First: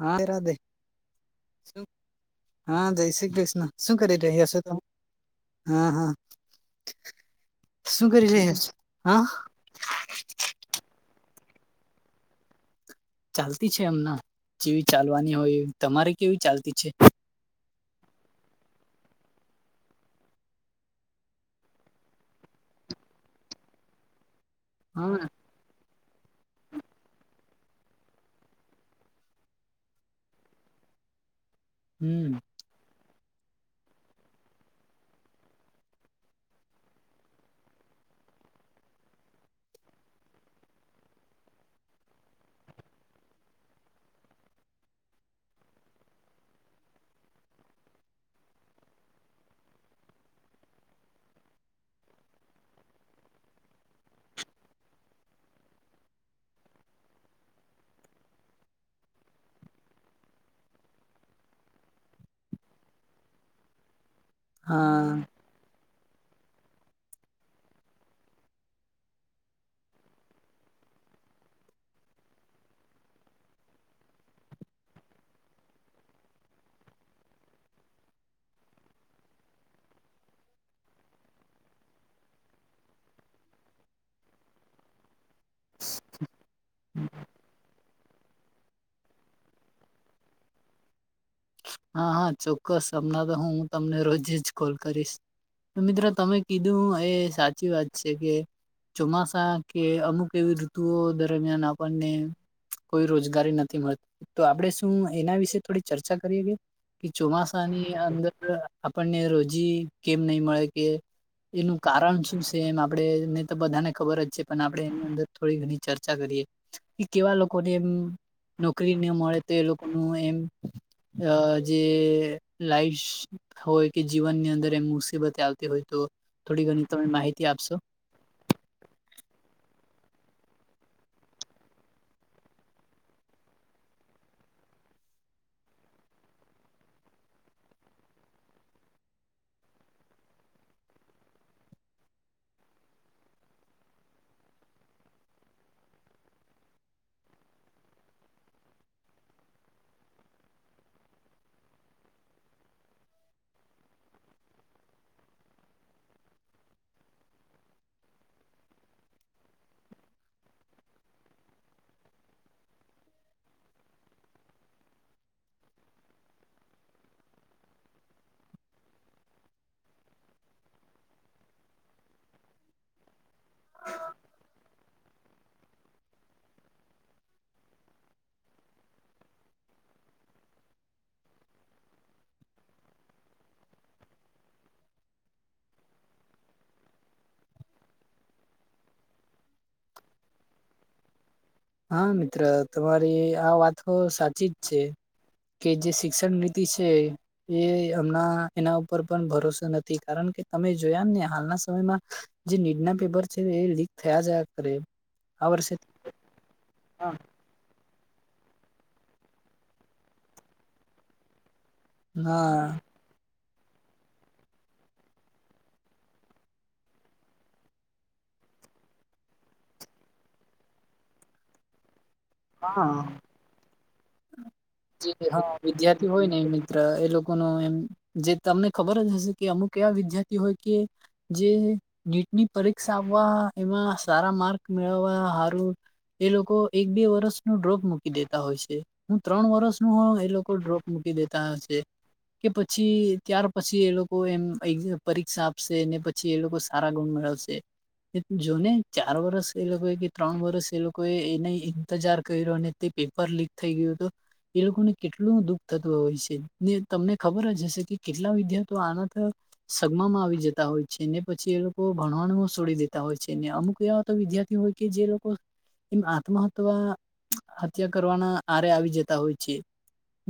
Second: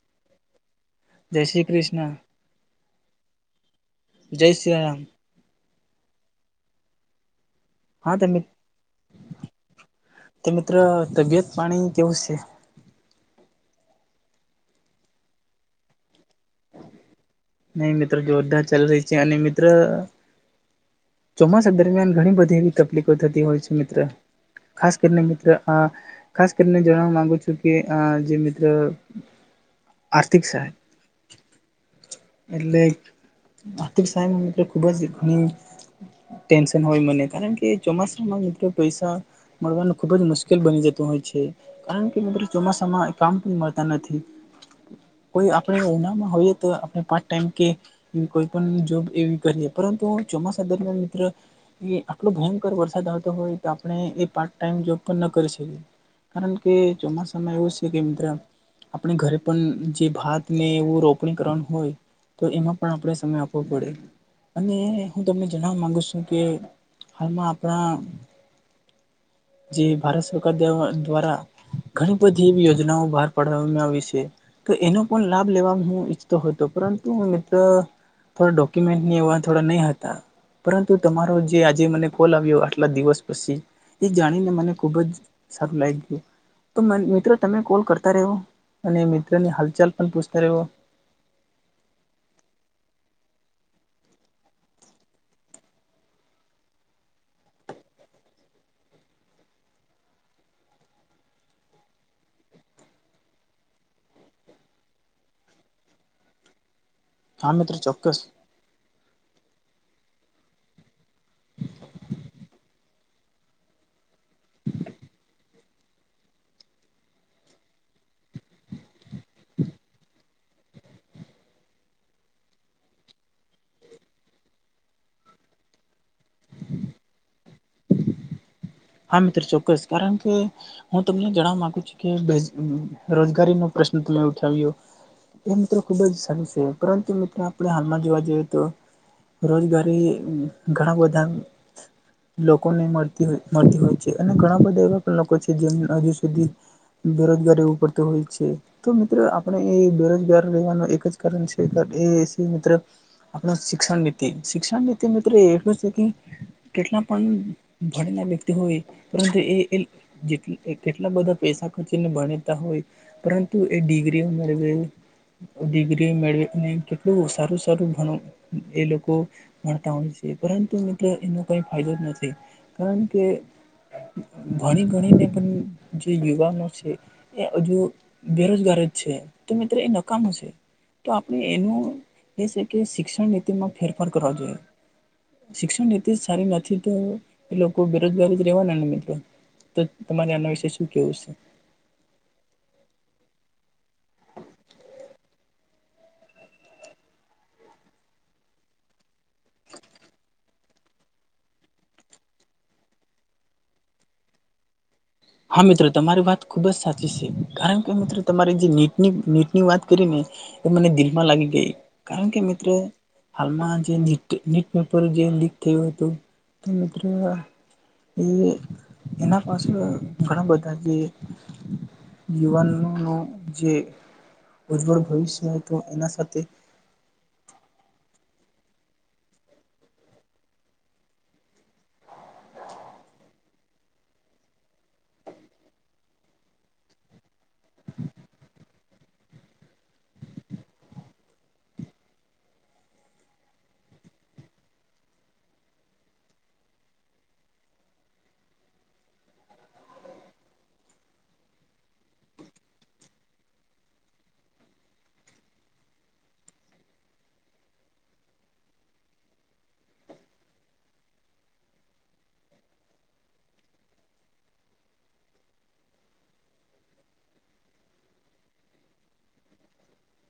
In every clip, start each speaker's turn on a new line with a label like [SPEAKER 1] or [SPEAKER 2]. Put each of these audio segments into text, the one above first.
[SPEAKER 1] હા [unintelligible]
[SPEAKER 2] જય શ્રી કૃષ્ણ
[SPEAKER 1] હા જય શ્રી કૃષ્ણ શું કરી
[SPEAKER 2] જય
[SPEAKER 1] રહ્યા છો
[SPEAKER 2] શ્રી
[SPEAKER 1] તમે
[SPEAKER 2] રામ
[SPEAKER 1] હા હા. શું
[SPEAKER 2] હા
[SPEAKER 1] કરી
[SPEAKER 2] તમે
[SPEAKER 1] રહયા છો હા
[SPEAKER 2] તો મિત્ર તબિયત પાણી કેવું છે
[SPEAKER 1] ચાલતી છે એમનમ જેવી ચાલવાની હોય તમારે કેવી ચાલતી છે
[SPEAKER 2] નહી મિત્ર જોરદાર ચાલી રહી છે અને મિત્ર ચોમાસા દરમિયાન ઘણી બધી એવી તકલીફો થતી હોય છે મિત્ર ખાસ કરીને
[SPEAKER 1] હા
[SPEAKER 2] મિત્ર આ ખાસ કરીને જાણવવા માંગુ છું કે આ જે મિત્ર આર્થિક સહાય
[SPEAKER 1] હમ
[SPEAKER 2] એટલે આથિક સહાય મિત્ર ખૂબ જ ઘણી ટેન્શન હોય મને કારણ કે ચોમાસામાં પૈસા મળવાનું ખુબ જ મુશ્કેલ બની જતું હોય છે કારણ કે મિત્ર ચોમાસામાં કામ પણ મળતા નથી કોઈ આપણે ઉનાળામાં હોઈએ તો આપણે પાર્ટ ટાઈમ કે કોઈ પણ જોબ એવી કરીએ પરંતુ ચોમાસા દરમિયાન મિત્ર એ આટલો ભયંકર વરસાદ આવતો હોય તો આપણે એ પાર્ટ ટાઈમ જોબ પણ ન કરી શકીએ કારણ કે ચોમાસામાં એવું છે કે મિત્ર આપણે ઘરે પણ જે ભાત ને એવું રોપણી કરવાનું હોય તો એમાં પણ આપણે સમય આપવો પડે અને
[SPEAKER 1] હા
[SPEAKER 2] હું જણાવવા માગુ છું કે હાલમાં આપણા જે ભારત સરકાર દ્વારા ઘણી બધી એવી યોજનાઓ બહાર પાડવામાં આવી છે. તો એનો પણ લાભ લેવા હું ઈચ્છતો હતો પરંતુ મિત્ર થોડા ડોક્યુમેન્ટની એવા થોડા નહીં હતા પરંતુ તમારો જે આજે મને કોલ આવ્યો આટલા દિવસ પછી એ જાણીને મને ખુબ જ સારું લાગ ગયું તો મેં મિત્રો તમે કોલ કરતા રહો અને મિત્રોની હાલચાલ પણ પૂછતા રહો
[SPEAKER 1] હા હા ચોક્કસ હમણાં તો હું હું તમને રોજ જ કોલ કરીશ તો મિત્ર તમે કીધું એ સાચી વાત છે કે ચોમાસા કે અમુક એવી ઋતુઓ દરમિયાન આપણને કોઈ રોજગારી નથી મળ તો આપડે શું એના વિશે થોડી ચર્ચા કરીએ કે કે
[SPEAKER 2] હા મિત્ર
[SPEAKER 1] ચોમાસાની
[SPEAKER 2] ચોક્કસ
[SPEAKER 1] અંદર આપણને રોજી કેમ નહી મળે કે એનું કારણ શું છે એમ આપણેને તો બધાને ખબર જ છે પણ આપડે એની અંદર થોડી ઘણી ચર્ચા કરીએ કેવા લોકોને એમ નોકરી ના મળે તો એ લોકો નું એમ અ જે લાઈસ હોય કે જીવનની અંદર એમ મુસીબત આવતી હોય તો થોડી ઘણી તમે માહિતી આપશો
[SPEAKER 2] હા મિત્ર ચોક્કસ કારણ કે હું તમને જણવા માગુ છું કે રોજગારીનો પ્રશ્ન તમે ઉઠાવ્યો એ મિત્રો ખુબ જ સારું છે પરંતુ મિત્રો આપડે હાલમાં જોવા જઈએ તો રોજગારી ઘણા બધા લોકોને મળતી હોય મળતી હોય છે અને ઘણા બધા એવા પણ લોકો છે જેમ હજુ સુધી બેરોજગારી ઉપર તો હોય છે તો મિત્ર આપણે એ બેરોજગાર રહેેવાનું એક જ કારણ છે એ મિત્ર આપડા શિક્ષણ નીતિ શિક્ષણ નીતિ મિત્ર એટલું છે કે કેટલા પણ ભણીને વ્ય તી હોય પરંતુ એ કેટલા બધા પૈસા ખર્ચીને ભણેતા હોય પરંતુ એ ડિગ્રીઓ મેળવે ડિગ્રી મેળવીને કેટલું સારું સારું ભણ એ લોકો ભણતા હોય છે પરંતુ મિત્ર એનો કઈ ફાયદો જ નથી કારણ કે કે ઘણી ગણીને પણ જે યુવાનો છે એ હજુ બેરોજગાર જ છે તો મિત્ર એ નકામુ શે તો આપણે એનું એ છે કે શિક્ષણ નીતિમાં ફેરફાર કરવા જોઈએ શિક્ષણ નીતિ જ સારી નથી તો કો બેરોજગારી જ રેવાના ને મિત્ર તો તમારે આના વિશે શું કેવું છે
[SPEAKER 1] હા મિત્ર તમારી આ વાતહો સાચી જ છે કે જે શિક્ષણ નીતિ છે એ હમણા એના ઉપર પણ ભરોસો નથી કારણ કે તમે જોયા ને હાલના સમયમાં જે નીટના પેપર છે એ લીક થયા જ કરે આ
[SPEAKER 2] હા
[SPEAKER 1] વર્ષે
[SPEAKER 2] મિત્ર તમારી વાત ખુબ જ સાચી છે કારણ તો મિત્ર તમારી જે નીટની નીટ ની વાત કરી ને એ મને દિલમાં લાગી ગઈ કારણ કે મિત્રો
[SPEAKER 1] હા
[SPEAKER 2] હાલમાં જે નિટ નિટ પેપર જે લીક થયું હતું તો મિત્ર એ એના પાસે ઘણા બધા જે યુવાનોનો જે ઉજવળ
[SPEAKER 1] જે હા
[SPEAKER 2] ભવિષ્ય હતું
[SPEAKER 1] વિદ્યાર્થી
[SPEAKER 2] એના
[SPEAKER 1] હોય ને
[SPEAKER 2] સાથે
[SPEAKER 1] મિત્ર એ લોકો નું એમ જે તમને ખબર જ હશે કે અમુક એવા વિદ્યાર્થી હોય કે જે નીટની પરીક્ષા આપવા એમાં સારા માર્ક મેળવવા હારું એ લોકો એક બે વર્ષ નું ડ્રોપ મૂકી દેતા હોય છે હું ત્રણ વરષનું હો એ લોકો ડ્રોપ મૂકી દેતા છે કે પછી ત્યાર પછી એ લોકો એમ પરીક્ષા આપશે ને પ ચી એ લોકો સારા ગુણ મેળવશે જોને ચાર વરસ એ લોકોએ કે ત્રણ વરસ એ લોકોએ એના ઇંતજાર કર્યો અને તે પેપર લીક થઈ ગયું તો એ લોકોને કેટલું દુઃખ થતું હોય છે ને તમને ખબર જ હશે કે કેટલા વિદ્યાર્થી આના ત સગમામાં આવી જતા હોય છે ને પછી એ લોકો ભણવામાં છોડી દેતા હોય છે ને અમુક એવા વિદ્યાર્થીઓ હોય કે જે લોકો એમ આત્મહ્યા હત્યા કરવાના આરે આવી હોય છે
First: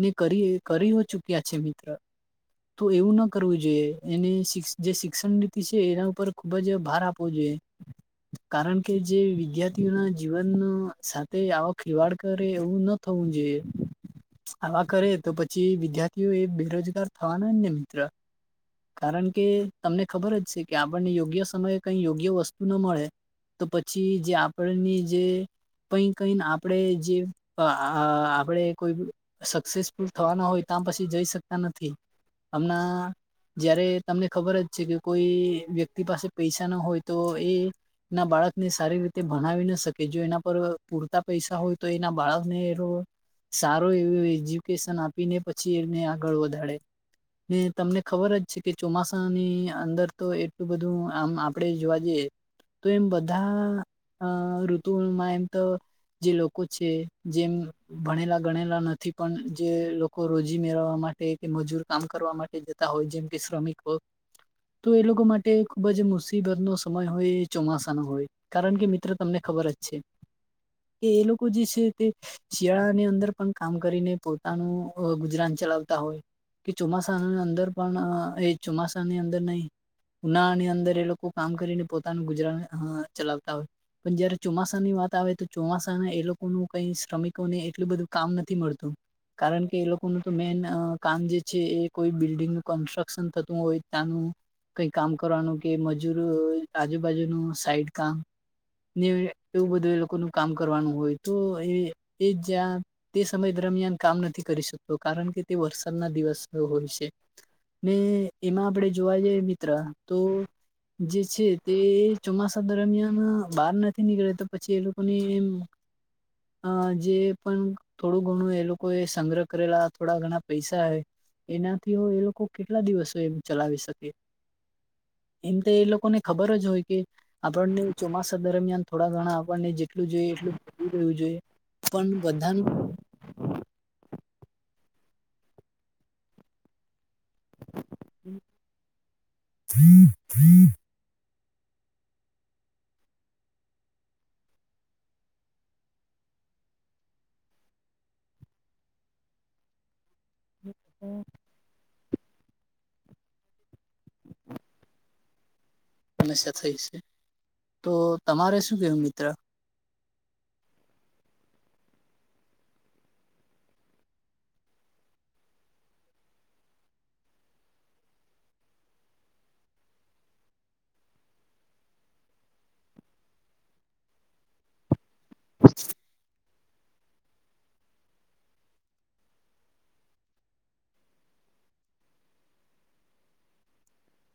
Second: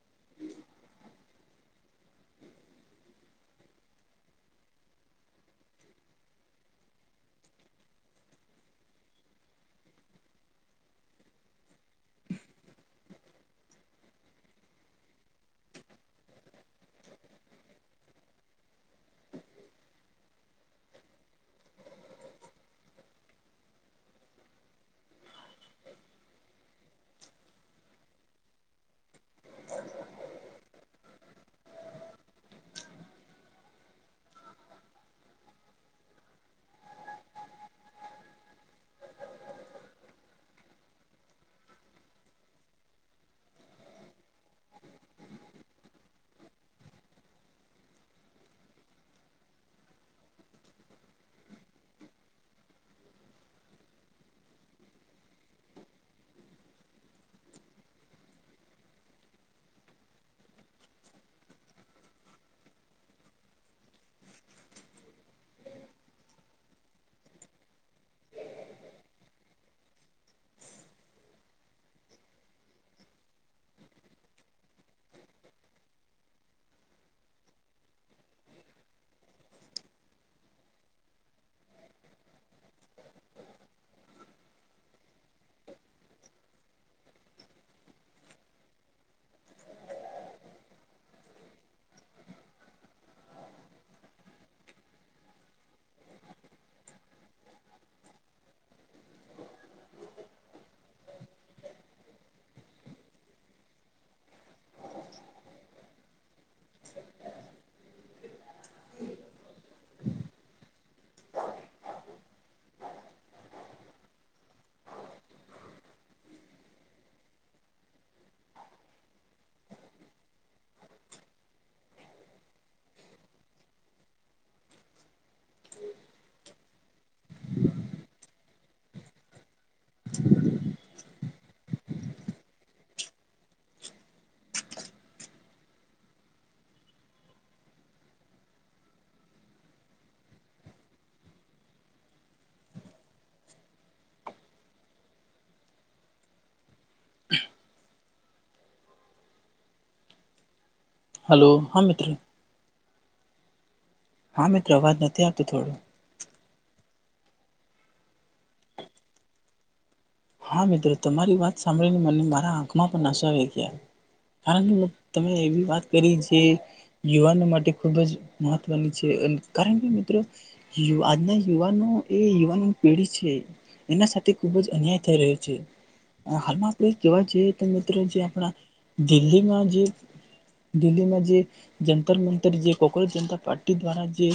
[SPEAKER 1] ને કરી કરીહો ચુક્યા છે મિત્ર તો એવું ના કરવું જોઈએ એને જે શિક્ષણ નીતિ છે એના ઉપર બજે ભાર આપવું જોઈએ. કારણ કે જે વિદ્યાર્થીઓના જીવન નુ સાથે આવક ખેવાડ કરે એવું ન થવું જોઈએ. આલા કરે તો પછી વિદ્યાર્થીઓ એ બેરોજગાર થવાના ને મિત્ર. કારણ કે, તમને ખબર જ છે કે, આપણને યોગ્ય સમયે કઈ યોગ્ય વસ્તુ ન મળે. તો પછી જે આપણની જે. કઈ કઈને આપણેે જે, અ આ અ આપડે કોઈબી સક્સેસફુલ થવાના હોય ત્યાં પછી જઈ શકતા નથી, હમણા જયારે તમને ખબર જ છે કે, કોઈ વ્યક્તિ પાસે પૈસા ના હોય તો એ ના બાળકને સારી રીતે ભણાવી ના શકે, જો એના પર પૂરતા પૈસા હોય, તો એના બાળકને રો સારો એવું એજ્યુકેશન આપીને પછી એને આગળ વધાડે. ને તમને ખબર જ છે, કે ચોમાસાની અંદર તો એટલું બધું આમ આપણેે જોવા જઈએ. તો એમ બધા, અ ઋતુઓમાં એમ તો જે લોકો છે, જેમ ભણેલા ગણેલા નથી, પણ જે લોકો રોજી મેળવવા માટે કે મજૂર કામ કરવા માટે તા હોય, જેમ કે શ્રમિક વર્ગ. તો એ લોકો માટે ખુબ જ મુસીબતનો સમય હોય, એ ચોમાસાનો હોય. કારણ કે મિત્ર તમને ખબર જ છે, કે એ લોકો જે છે તે શિયાળાની અંદર પણ કામ કરીને પોતાનું અ ગુજરાન ચલાવતા હોય. કે ચોમાસાની અંદર પણ, એ ચોમાસાની અંદર નહી ઉનાળની અંદર એ લોકો કામ કરીને પોતાનું ગુજરાન હા ચલાવતા હોય. પણ જયારે ચોમાસાની વાત આવે, તો ચોમાસાના એ લોકો નુ કઈ શ્રમિક કોને એટલું બધું કામ નથી મળતું. કારણ કે એ લોકોનું તો મેન અ કામ જે છે, એ કોઈ બિલ્ડિંગનું કન્સ્ટ્રક્શન થતું હોય, ત્યાંનું કઈ કામ કરવાનું, કે મજૂર હોય આજુબાજુનું સાઈડ કામ. ને એવું બધું એ લોકો નુ કામ કરવાનું હોય, તો એ એ જ્યાં, તે સમય દરમિયાન કામ નથી કરી શકતો, કારણ કે તે વરસાદના દિવસ સો હોય છે, ને એમાં આપણેે જોવા જઈએ મિત્ર તો જે છે તે ચોમાસા દરમિયાન બહાર નથી નીકળે, તો પછી એ લોકોને એમ અ જે પણ, થોડું ઘણું એ લોકો એ સંગ્રહ કરેલા, થોડા ઘણા પૈસા હે. એનાથી હો એ લોકો કેટલા દિવસો એમ ચલાવી શકીએ. એમતે એ લોકોને ખબર જ હોય કે. આપણને ચોમાસા દરમિયાન થોડા ઘણા આપણને જેટલું જોઈએ એટલું [unintelligible] જોઈએ. પણ બધાનું. [inaudible] [inaudible]
[SPEAKER 2] લો, હા મિત્ર. હા મિત્ર, અવાજ નથી આવતી થોડું.
[SPEAKER 1] સમસ્યા થઈ છે, તો તમારે શું કેવુ મિત્ર?
[SPEAKER 2] હા મિત્ર, તમારી વાત સાંભળીને મને મારા આંખમાં પણ આંસુ આવી ગયા. કારણલો, તમે એવી વાત કરી જે યુવાનો માટે ખૂબ જ મહત્વની છે, અન કારણ કે મિત્ર યુ આજના યુવાનો એ યુવાન પેઢી છે, એના સાથે ખુબ જ અન્યાય થઈ રહ્યો છે, અ હાલમાં ડે કેવા જોઈ તો મિત્ર, જે આપણા દિલ્હીમાં જે દિલ્હીમાં જે જંતર મંતર જે કોકરોજ જનતા પાર્ટી દ્વારા જે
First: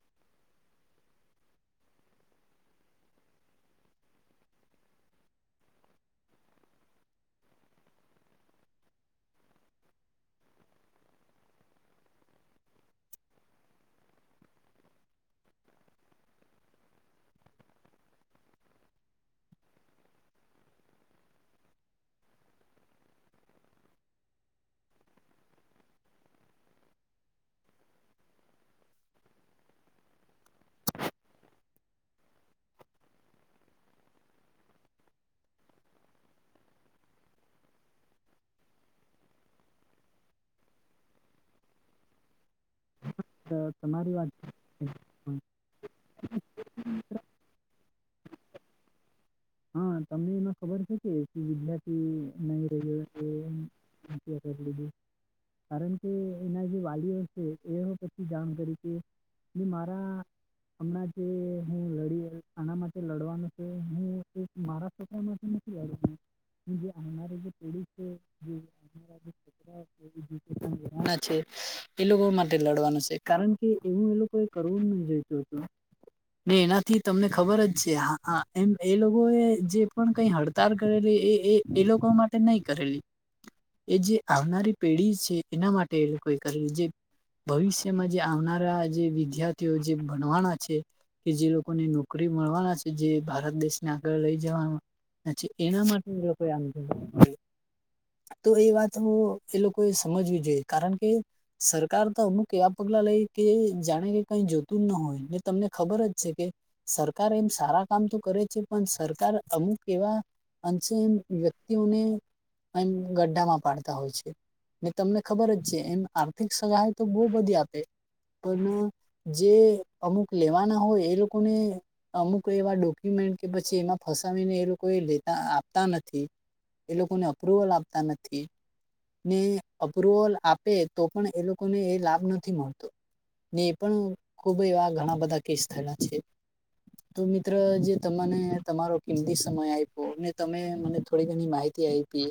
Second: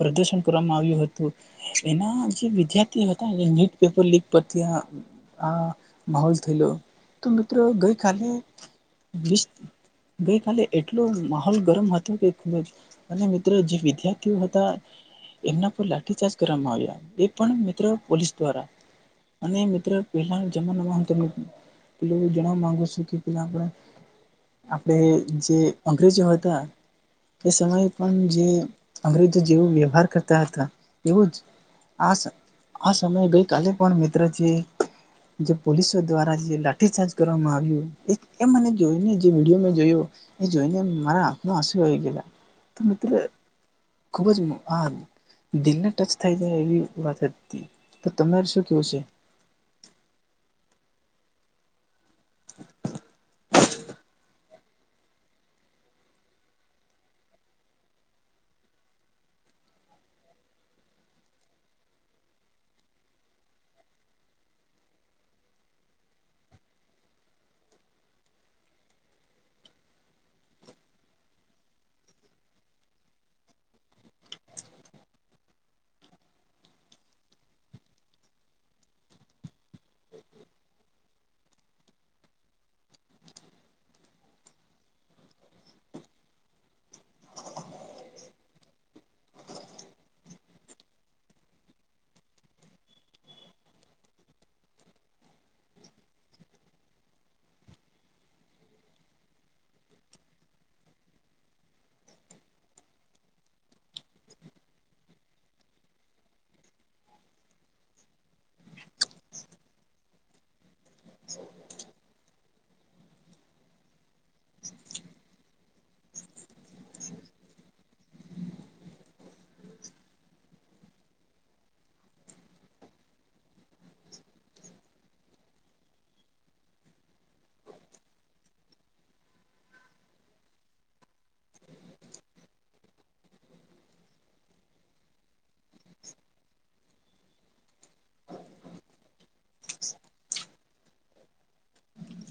[SPEAKER 2] પ્રદર્શન કરવામાં આવ્યું હતું, એના જે વિદ્યાર્થી હતા, એ ન્યૂટ પેપર લીક પર ત્યાં, આ માહોલ થયેલો, તો મિત્રો ગઈ કાલે ગઈ કલે એટલો માહોલ ગરમ હતો કે ખ અને મિત્રો જે વિદ્યાર્થીઓ હતા. એમના પર લાઠીચાર્જ કરવામાં આવ્યા, એ પણ મિત્રો પોલીસ દ્વારા. અને મિત્ર પેલા જમાના, હું તને પે જણવા માંગુ છું કે, પ આપ. આપડે જે અંગ્રેજી હો હતા. એ સમયે પણ જે અંગ્રેજ જેવો વ્યવહાર કરતા હતા, એવું જ. આ આ સમયે ગઈ કાલે પણ મિત્ર છે. જે પોલીસો દ્વારા જે લાઠીચાર્જ કરવામાં આવ્યું, એ મને જોઈને, જે વિડીયો મેં જોયો. એ જોઈને, મારા આખમા આંસુ આવી ગયા, તો મિત્રો.
[SPEAKER 1] તો.
[SPEAKER 2] ખૂબ જ. હા, દિલને ટચ થાય જાય એવી વાત હતી, તો તમારે શું કેવું છે?
[SPEAKER 1] હા, તમને એમાં ખબર છે કે, વિદ્યાર્થી નહી રહ્યો. કડી. કારણ કે એના જે વાલીઓ છે, એ પછી જાણ કરી કે. મારા. હમણાં જે હું લડી આના માટે લડવાનું છે, હું એક મારા પ્રકાર માટે નથી આવું, જે આવનારી જે પોળ છે જે. એ જ. ધણા છે, એ લોકો માટે લડવાનું છે, કારણ કે, એવું એ લોકો એ કરવું નહી, જોઈતું હતું. ને એનાથી તમને ખબર જ છે, એમ. એ લોકો એ જે પણ કઈ હડતાળ કરેલી, એ, એ લોકો માટે નહી કરેલી. એ જે આવનારી પેઢી છે, એના માટે એ લોકો કરે જે. ભવિષ્યમાં જે આવનારા જે વિદ્યાર્થીઓ, જે ભણવાના છે. કે જે લોકોને નોકરી મળવાના છે, જે ભારત દેશ આગળ લઈ જવાનું છે, એના માટે આમ. તો એ વાત એ લોકોએ સમજવી જોઈએ, કારણ કે. સરકાર તો અમુક એવા પગલા લઈ કે, જાણે કે, કઈ જોતું જ ન હોય, તમને ખબર જ છે કે. સરકાર એમ સારા કામ તો કરે છે. પણ સરકાર અમુક એવા, અંશે વ્યક્તિઓને. એમ ગઢા માં પાડતા હોય છે. તમને ખબર જ છે, એમ આર્થિક સહાય તો બહુ બધી આપે પણ. જે અમુક લેવાના હોય, એ લોકોને અમુક એવા ડોક્યુમેન્ટ. કે પછી એમાં ફસાવીને, એ લોકો એ લેતા આપતા નથી. એ લોકોને અપ્રુવલ આપતા નથી. ને અપ્રુવલ આપે તો, પણ એ લોકોને એ લાભ નથી મળતો. ને એ પણ ખુબ એવા ઘણા બધા કેસ થયેલા છે, તો મિત્ર જે તને તમારો કિમતી સમય આપ્યો ને, તમે મને થોડી ઘણી માહિતી આપી.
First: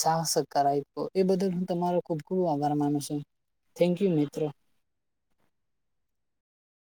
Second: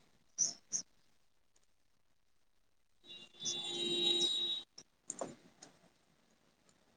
[SPEAKER 1] સાહ-સકાર આપ્યો, એ બદલ હું તમારો ખુબ ખૂબ આભાર માનું છું. થેન્ક યુ, મિત્રો.